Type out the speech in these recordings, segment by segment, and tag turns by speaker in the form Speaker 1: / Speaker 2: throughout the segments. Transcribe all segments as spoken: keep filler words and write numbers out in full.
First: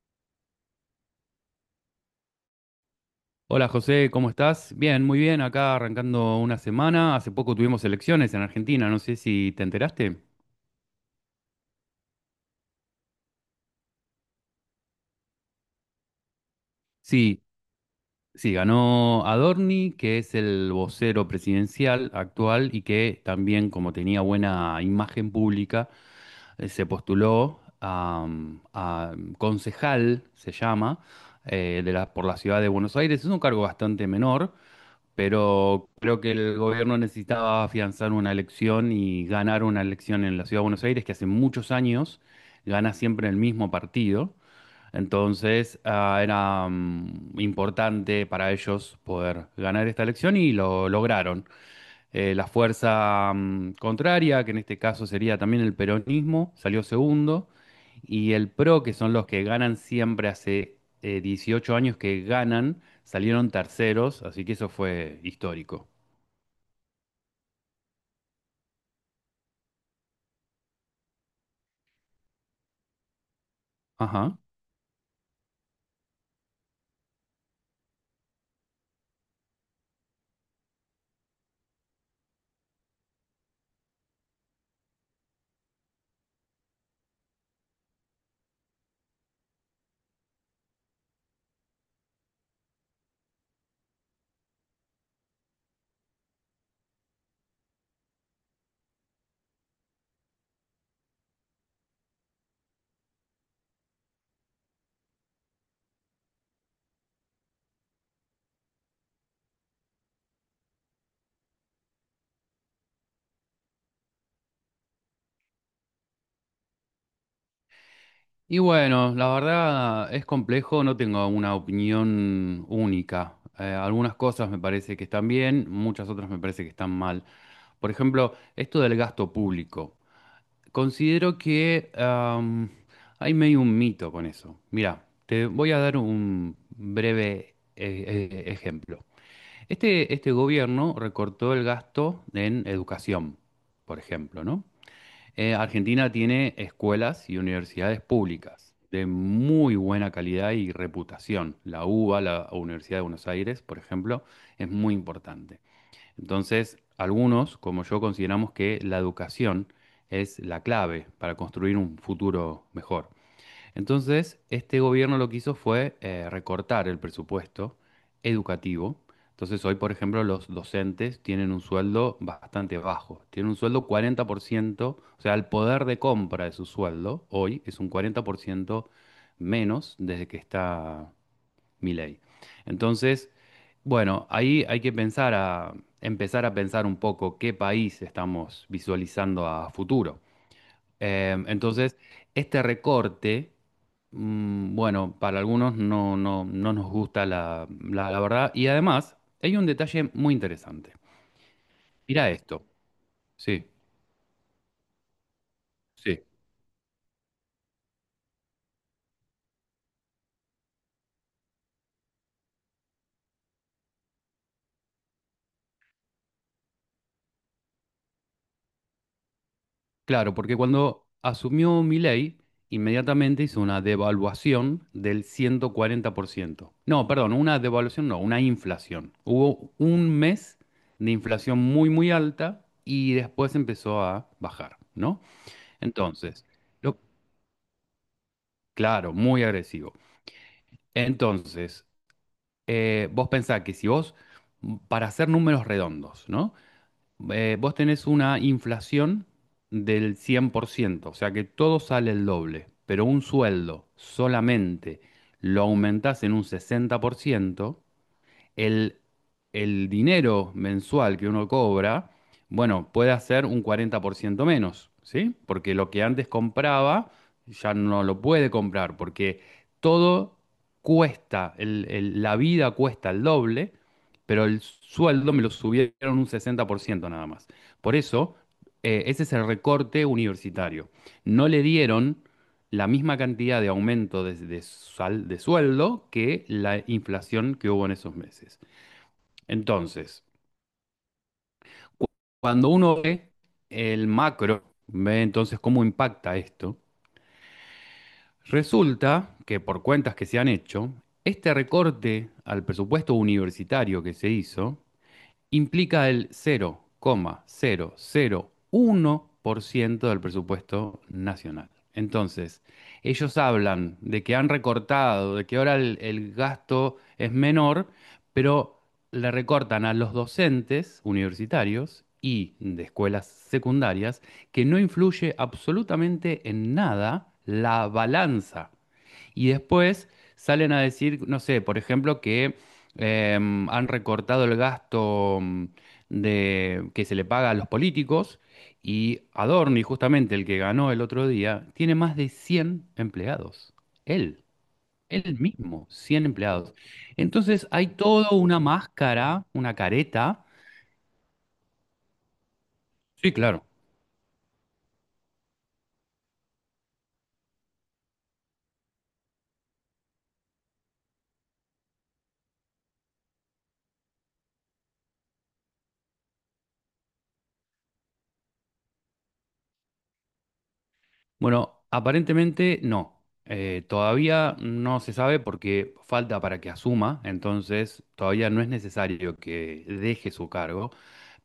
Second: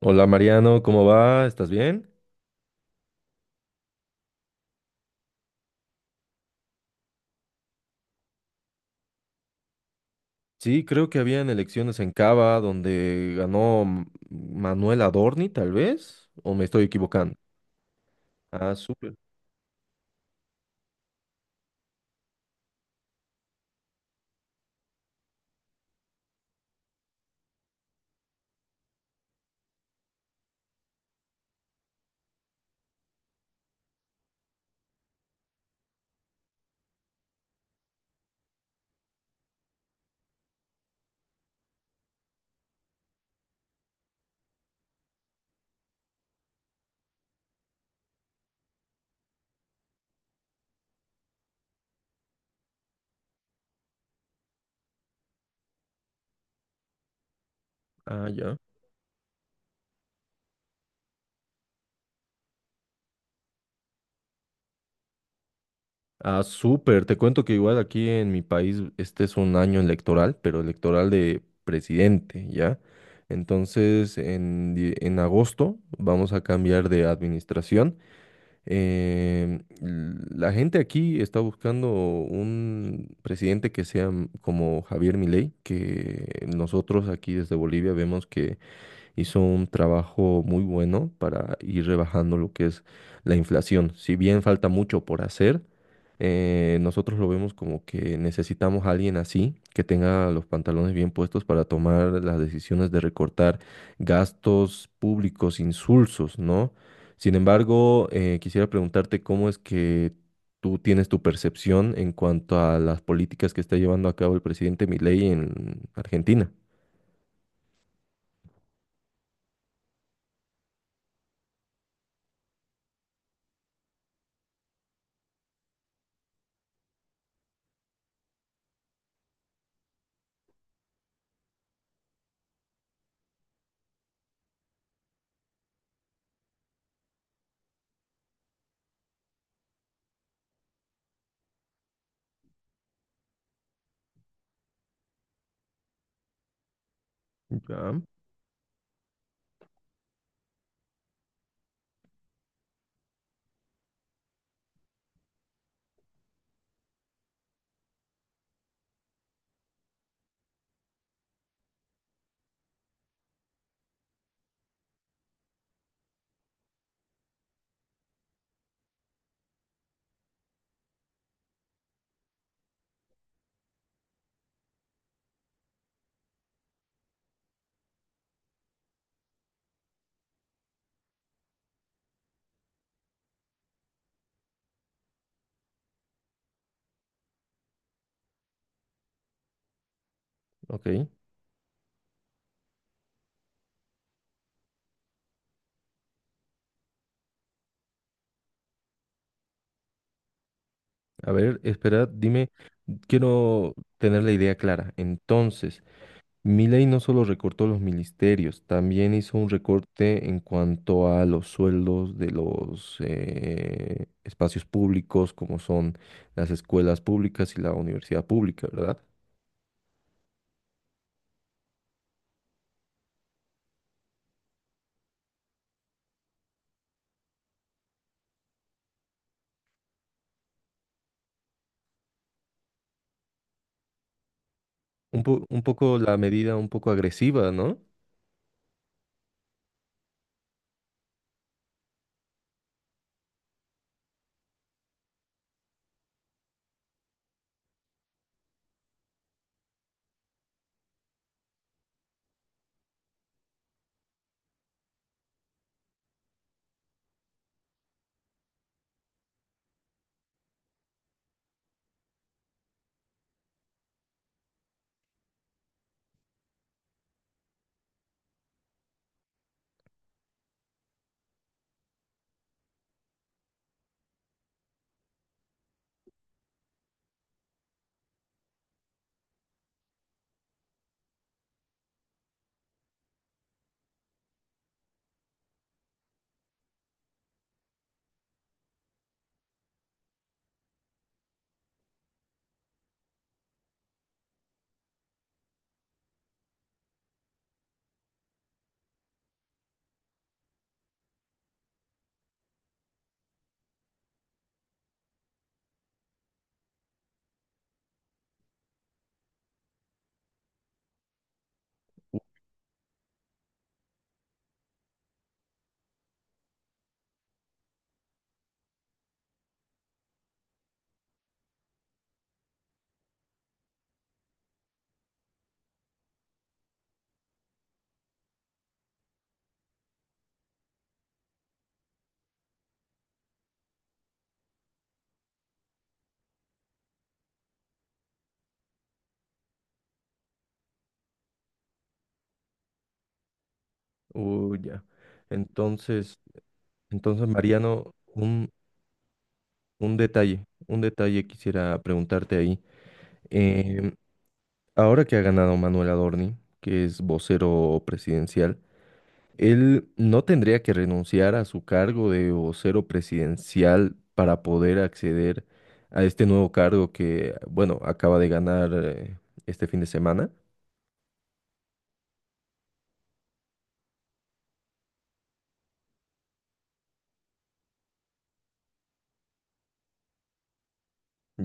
Speaker 1: Hola Mariano, ¿cómo va? ¿Estás bien?
Speaker 2: Hola José, ¿cómo estás? Bien, muy bien, acá arrancando una semana. Hace poco tuvimos elecciones en Argentina, no sé si te enteraste.
Speaker 1: Sí, creo que habían elecciones en Cava donde ganó M- Manuel Adorni, tal vez, o me estoy equivocando.
Speaker 2: Sí, sí,
Speaker 1: Ah, súper.
Speaker 2: ganó Adorni, que es el vocero presidencial actual y que también, como tenía buena imagen pública, eh, se postuló a, a concejal, se llama, eh, de la- por la ciudad de Buenos Aires. Es un cargo bastante menor, pero creo que el gobierno necesitaba afianzar una elección y ganar una elección en la Ciudad de Buenos Aires, que hace muchos años gana siempre el mismo partido. Entonces, ah, era mm, importante para ellos poder ganar esta elección y lo lograron. Eh, la fuerza mm, contraria, que en este caso sería también el peronismo, salió segundo.
Speaker 1: Ah,
Speaker 2: Y el
Speaker 1: ya.
Speaker 2: P R O, que son los que ganan siempre hace eh, dieciocho años que ganan, salieron terceros, así que eso fue histórico.
Speaker 1: Ah, súper. Te cuento que igual aquí en mi país este es un año electoral, pero electoral de presidente, ¿ya? Entonces,
Speaker 2: Ajá.
Speaker 1: en, die- en agosto vamos a cambiar de administración. Eh, la gente aquí está buscando un presidente que sea m- como Javier Milei, que nosotros aquí desde Bolivia vemos que hizo un trabajo muy bueno para ir rebajando lo que es la inflación. Si bien falta mucho por hacer, eh, nosotros lo vemos como que necesitamos a alguien así, que tenga los pantalones bien puestos para tomar las decisiones de recortar gastos públicos insulsos, ¿no? Sin embargo, eh, quisiera preguntarte cómo es que tú tienes tu percepción en cuanto a las políticas que está llevando a cabo el presidente Milei en Argentina.
Speaker 2: Y bueno, la verdad es complejo, no tengo una opinión única. Eh, algunas cosas me parece que están bien, muchas otras me parece que están mal. Por ejemplo, esto del gasto público. Considero que am, hay medio un mito con eso. Mira, te voy a dar un breve eh, eh, ejemplo. Este, este gobierno recortó el gasto en educación, por ejemplo, ¿no? Eh, Argentina tiene escuelas y universidades
Speaker 1: Ya.
Speaker 2: públicas de muy buena calidad y reputación. La UBA, la Universidad de Buenos Aires, por ejemplo, es muy importante. Entonces, algunos, como yo, consideramos que la educación es la clave para construir un futuro mejor. Entonces, este gobierno lo que hizo fue eh, recortar el presupuesto educativo. Entonces, hoy, por ejemplo, los docentes tienen un sueldo bastante bajo. Tienen un sueldo cuarenta por ciento, o sea, el poder de compra de su sueldo hoy es un cuarenta por ciento menos desde que está Milei. Entonces, bueno, ahí hay que pensar a, empezar a pensar un poco qué país estamos visualizando a futuro.
Speaker 1: Ok.
Speaker 2: Eh, entonces, este recorte, mm, bueno, para algunos no, no, no nos gusta la, la, la verdad. Y además, hay un detalle muy interesante.
Speaker 1: A ver, espera,
Speaker 2: Mira
Speaker 1: dime,
Speaker 2: esto. Sí,
Speaker 1: quiero tener la idea clara. Entonces,
Speaker 2: sí.
Speaker 1: Milei no solo recortó los ministerios, también hizo un recorte en cuanto a los sueldos de los eh, espacios públicos, como son las escuelas públicas y la universidad pública, ¿verdad?
Speaker 2: Claro, porque cuando asumió Milei, inmediatamente hizo una devaluación del ciento cuarenta por ciento. No, perdón, una devaluación no, una inflación. Hubo un mes de inflación muy, muy alta y después empezó a bajar, ¿no?
Speaker 1: Un po- un poco la
Speaker 2: Entonces,
Speaker 1: medida, un poco
Speaker 2: lo,
Speaker 1: agresiva, ¿no?
Speaker 2: claro, muy agresivo. Entonces, eh, vos pensás que si vos, para hacer números redondos, ¿no? eh, vos tenés una inflación del cien por ciento, o sea que todo sale el doble, pero un sueldo solamente lo aumentás en un sesenta por ciento el, el dinero mensual que uno cobra, bueno, puede hacer un cuarenta por ciento menos, ¿sí? Porque lo que antes compraba ya no lo puede comprar, porque todo cuesta, el- el- la vida cuesta el doble, pero el sueldo me lo subieron un sesenta por ciento nada más. Por eso, eh, ese es el recorte universitario. No le dieron la misma cantidad de aumento de, de sal- de sueldo que la inflación que hubo en esos meses. Entonces, cuando uno ve el macro, ve entonces cómo impacta esto, resulta que por cuentas que se han hecho, este recorte al presupuesto universitario que se hizo implica el cero coma cero cero coma uno por ciento del presupuesto nacional. Entonces, ellos hablan de que han recortado, de que ahora el, el gasto es menor, pero le recortan a los docentes universitarios y de escuelas secundarias que no influye absolutamente en nada la balanza y después salen a decir, no sé, por ejemplo, que em, han recortado el gasto mm, de, que se le paga a los políticos y Adorni, justamente el que ganó el otro día, tiene más de cien empleados. Él,
Speaker 1: Uy, ya.
Speaker 2: él mismo,
Speaker 1: Entonces,
Speaker 2: cien empleados.
Speaker 1: entonces,
Speaker 2: Entonces hay
Speaker 1: Mariano,
Speaker 2: toda
Speaker 1: un,
Speaker 2: una máscara, una
Speaker 1: un
Speaker 2: careta.
Speaker 1: detalle, un detalle quisiera preguntarte ahí.
Speaker 2: Sí, claro.
Speaker 1: Em, ahora que ha ganado Manuel Adorni, que es vocero presidencial, él no tendría que renunciar a su cargo de vocero presidencial para poder acceder a este nuevo cargo que, bueno, acaba de ganar eh, este fin de semana.
Speaker 2: Bueno, aparentemente no. Eh, todavía no se sabe porque falta para que asuma, entonces todavía no es necesario que deje su cargo,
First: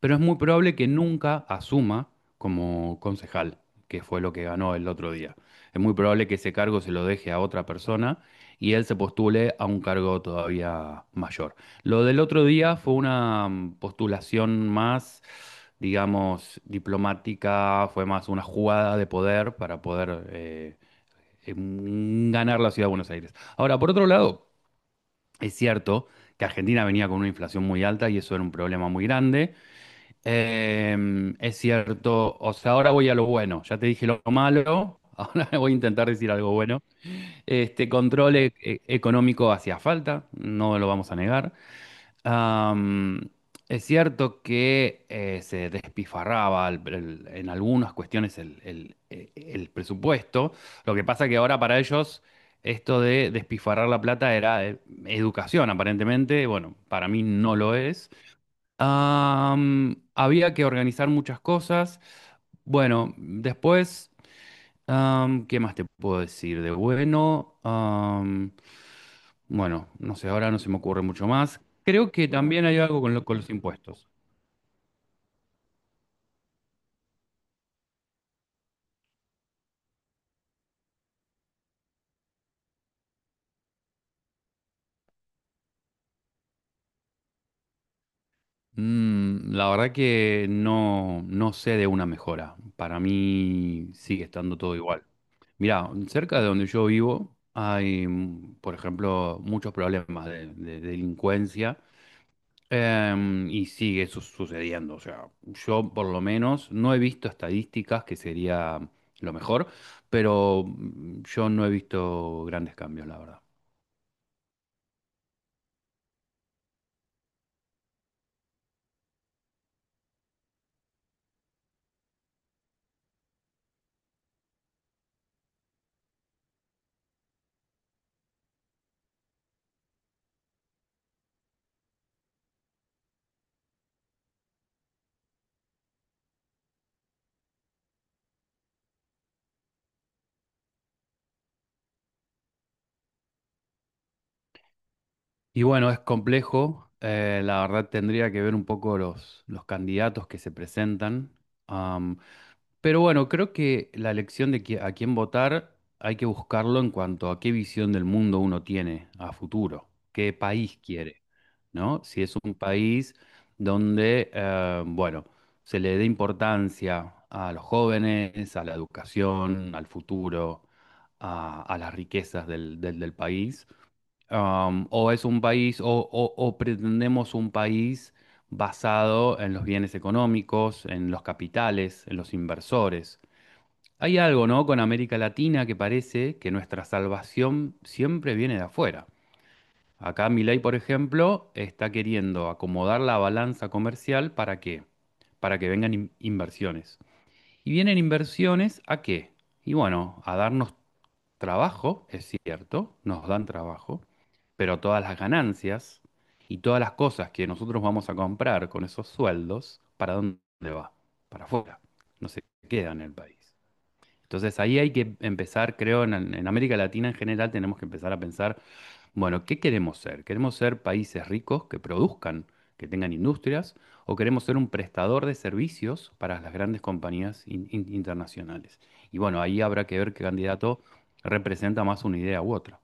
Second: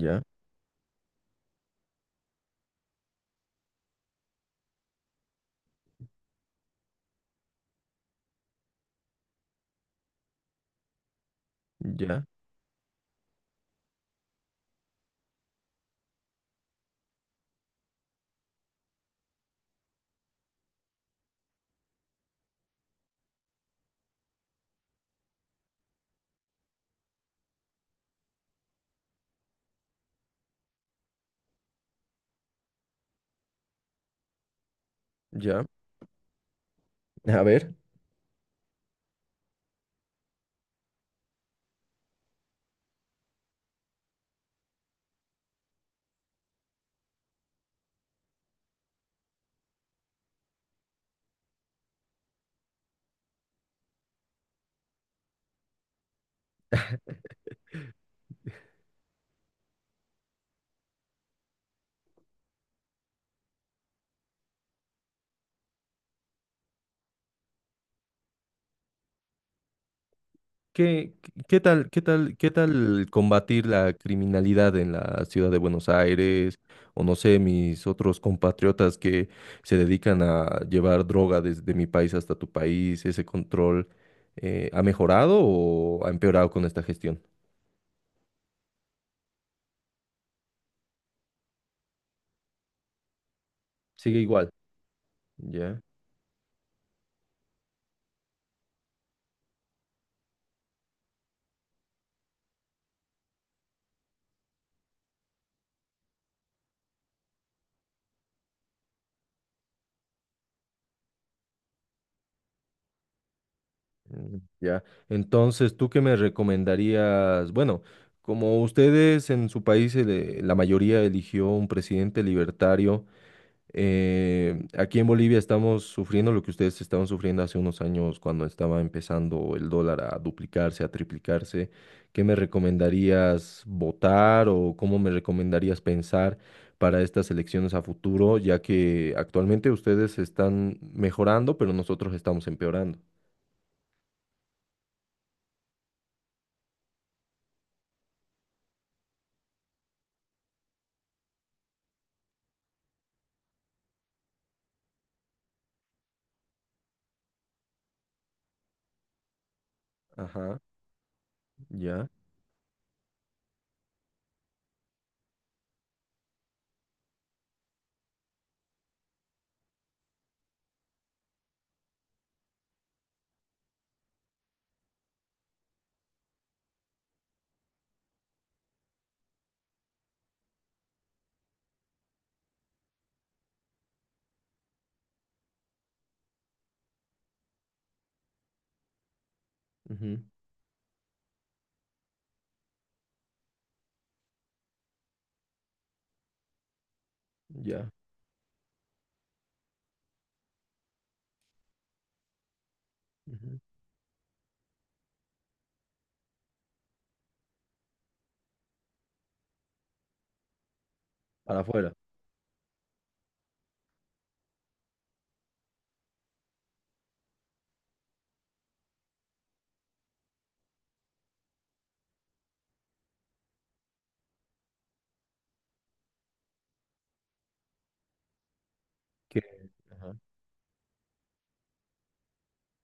Speaker 2: pero es muy probable que nunca asuma como concejal, que fue lo que ganó el otro día. Es muy probable que ese cargo se lo deje a otra persona y él se postule a un cargo todavía mayor. Lo del
Speaker 1: ya,
Speaker 2: otro día fue una mm, postulación más, digamos, diplomática, fue más una jugada de poder para poder eh, em, ganar la ciudad de Buenos Aires. Ahora, por otro lado, es cierto que Argentina venía con una inflación muy alta y eso era un problema muy grande. Em, es cierto, o sea, ahora voy a lo bueno, ya te dije lo malo. Ahora
Speaker 1: ya.
Speaker 2: voy a intentar decir algo bueno.
Speaker 1: A ver.
Speaker 2: Este control e- e- económico hacía falta, no lo vamos a negar. Am, es cierto que eh, se despifarraba el- el- en algunas cuestiones el, el- eh, el presupuesto. Lo que pasa que ahora para ellos esto de despifarrar la plata era eh, educación, aparentemente. Bueno, para mí no lo es. Am, había que organizar muchas cosas. Bueno, después, am, ¿qué más te puedo decir de bueno? Bueno, no sé, ahora no se me ocurre
Speaker 1: ¿Qué,
Speaker 2: mucho
Speaker 1: ¿qué
Speaker 2: más.
Speaker 1: tal, qué
Speaker 2: Creo que
Speaker 1: tal, qué
Speaker 2: también hay algo
Speaker 1: tal
Speaker 2: con, lo- con los
Speaker 1: combatir la
Speaker 2: impuestos.
Speaker 1: criminalidad en la ciudad de Buenos Aires? O no sé, mis otros compatriotas que se dedican a llevar droga desde mi país hasta tu país, ¿ese control eh, ha mejorado o ha empeorado con esta gestión?
Speaker 2: Mm, la verdad que no, no sé de una mejora. Para mí
Speaker 1: Sigue
Speaker 2: sigue
Speaker 1: igual.
Speaker 2: estando todo igual.
Speaker 1: Ya,
Speaker 2: Mirá, cerca de donde yo vivo hay, mm, por ejemplo, muchos problemas de, de delincuencia em, y sigue su- sucediendo. O sea, yo por lo menos no he visto estadísticas, que sería lo mejor, pero mm, yo no he visto grandes cambios, la verdad.
Speaker 1: mm, ya. Entonces, ¿tú qué me recomendarías? Bueno, como ustedes en su país, eh, la mayoría eligió un presidente libertario. Eh, aquí en Bolivia estamos sufriendo lo que ustedes estaban sufriendo hace unos años cuando estaba empezando el dólar a duplicarse, a triplicarse. ¿Qué me recomendarías votar o cómo me recomendarías pensar para estas elecciones a futuro, ya que actualmente ustedes están mejorando, pero nosotros estamos empeorando?
Speaker 2: Y bueno, es complejo. eh, la verdad tendría que ver un poco los, los candidatos que se presentan. am, pero bueno, creo que la elección de qui- a quién votar hay que buscarlo en cuanto a qué visión del mundo uno tiene a futuro, qué
Speaker 1: Ajá,
Speaker 2: país quiere, ¿no?
Speaker 1: ya,
Speaker 2: Si es un país donde, eh, bueno, se le dé importancia a los jóvenes, a la educación, al futuro, a, a las riquezas del del- del país um, o es un país, o, o- o pretendemos un país basado en los bienes económicos, en los capitales, en los inversores. Hay algo, ¿no? Con América Latina que parece que nuestra salvación siempre viene de afuera.
Speaker 1: ujú,
Speaker 2: Acá Milei, por ejemplo, está queriendo acomodar la balanza comercial ¿para qué? Para que vengan in- inversiones. Y
Speaker 1: ya,
Speaker 2: vienen inversiones ¿a qué? Y bueno, a darnos trabajo, es cierto, nos dan
Speaker 1: ujú.
Speaker 2: trabajo, pero todas las ganancias y todas las cosas que nosotros vamos a comprar con esos sueldos, ¿para dónde va? Para
Speaker 1: Para
Speaker 2: afuera,
Speaker 1: afuera.
Speaker 2: no se queda en el país. Entonces ahí hay que empezar, creo, en, en América Latina en general tenemos que empezar a pensar bueno, ¿qué queremos ser? ¿Queremos ser países ricos que produzcan, que tengan industrias, o queremos ser un prestador de servicios para las grandes compañías in- in- internacionales? Y bueno, ahí
Speaker 1: ¿Qué?
Speaker 2: habrá que ver qué candidato representa más una idea u otra.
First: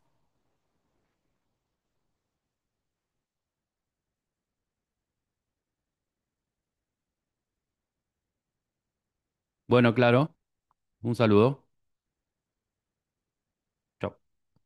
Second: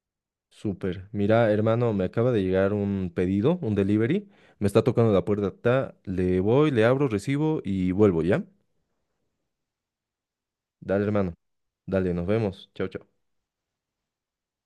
Speaker 1: Súper. Mira, hermano, me acaba de llegar un pedido, un delivery. Me está tocando la puerta. Ta, le voy, le abro, recibo y vuelvo, ¿ya?
Speaker 2: Bueno, claro,
Speaker 1: Dale,
Speaker 2: un
Speaker 1: hermano.
Speaker 2: saludo.
Speaker 1: Dale, nos vemos. Chao, chao.
Speaker 2: Chau.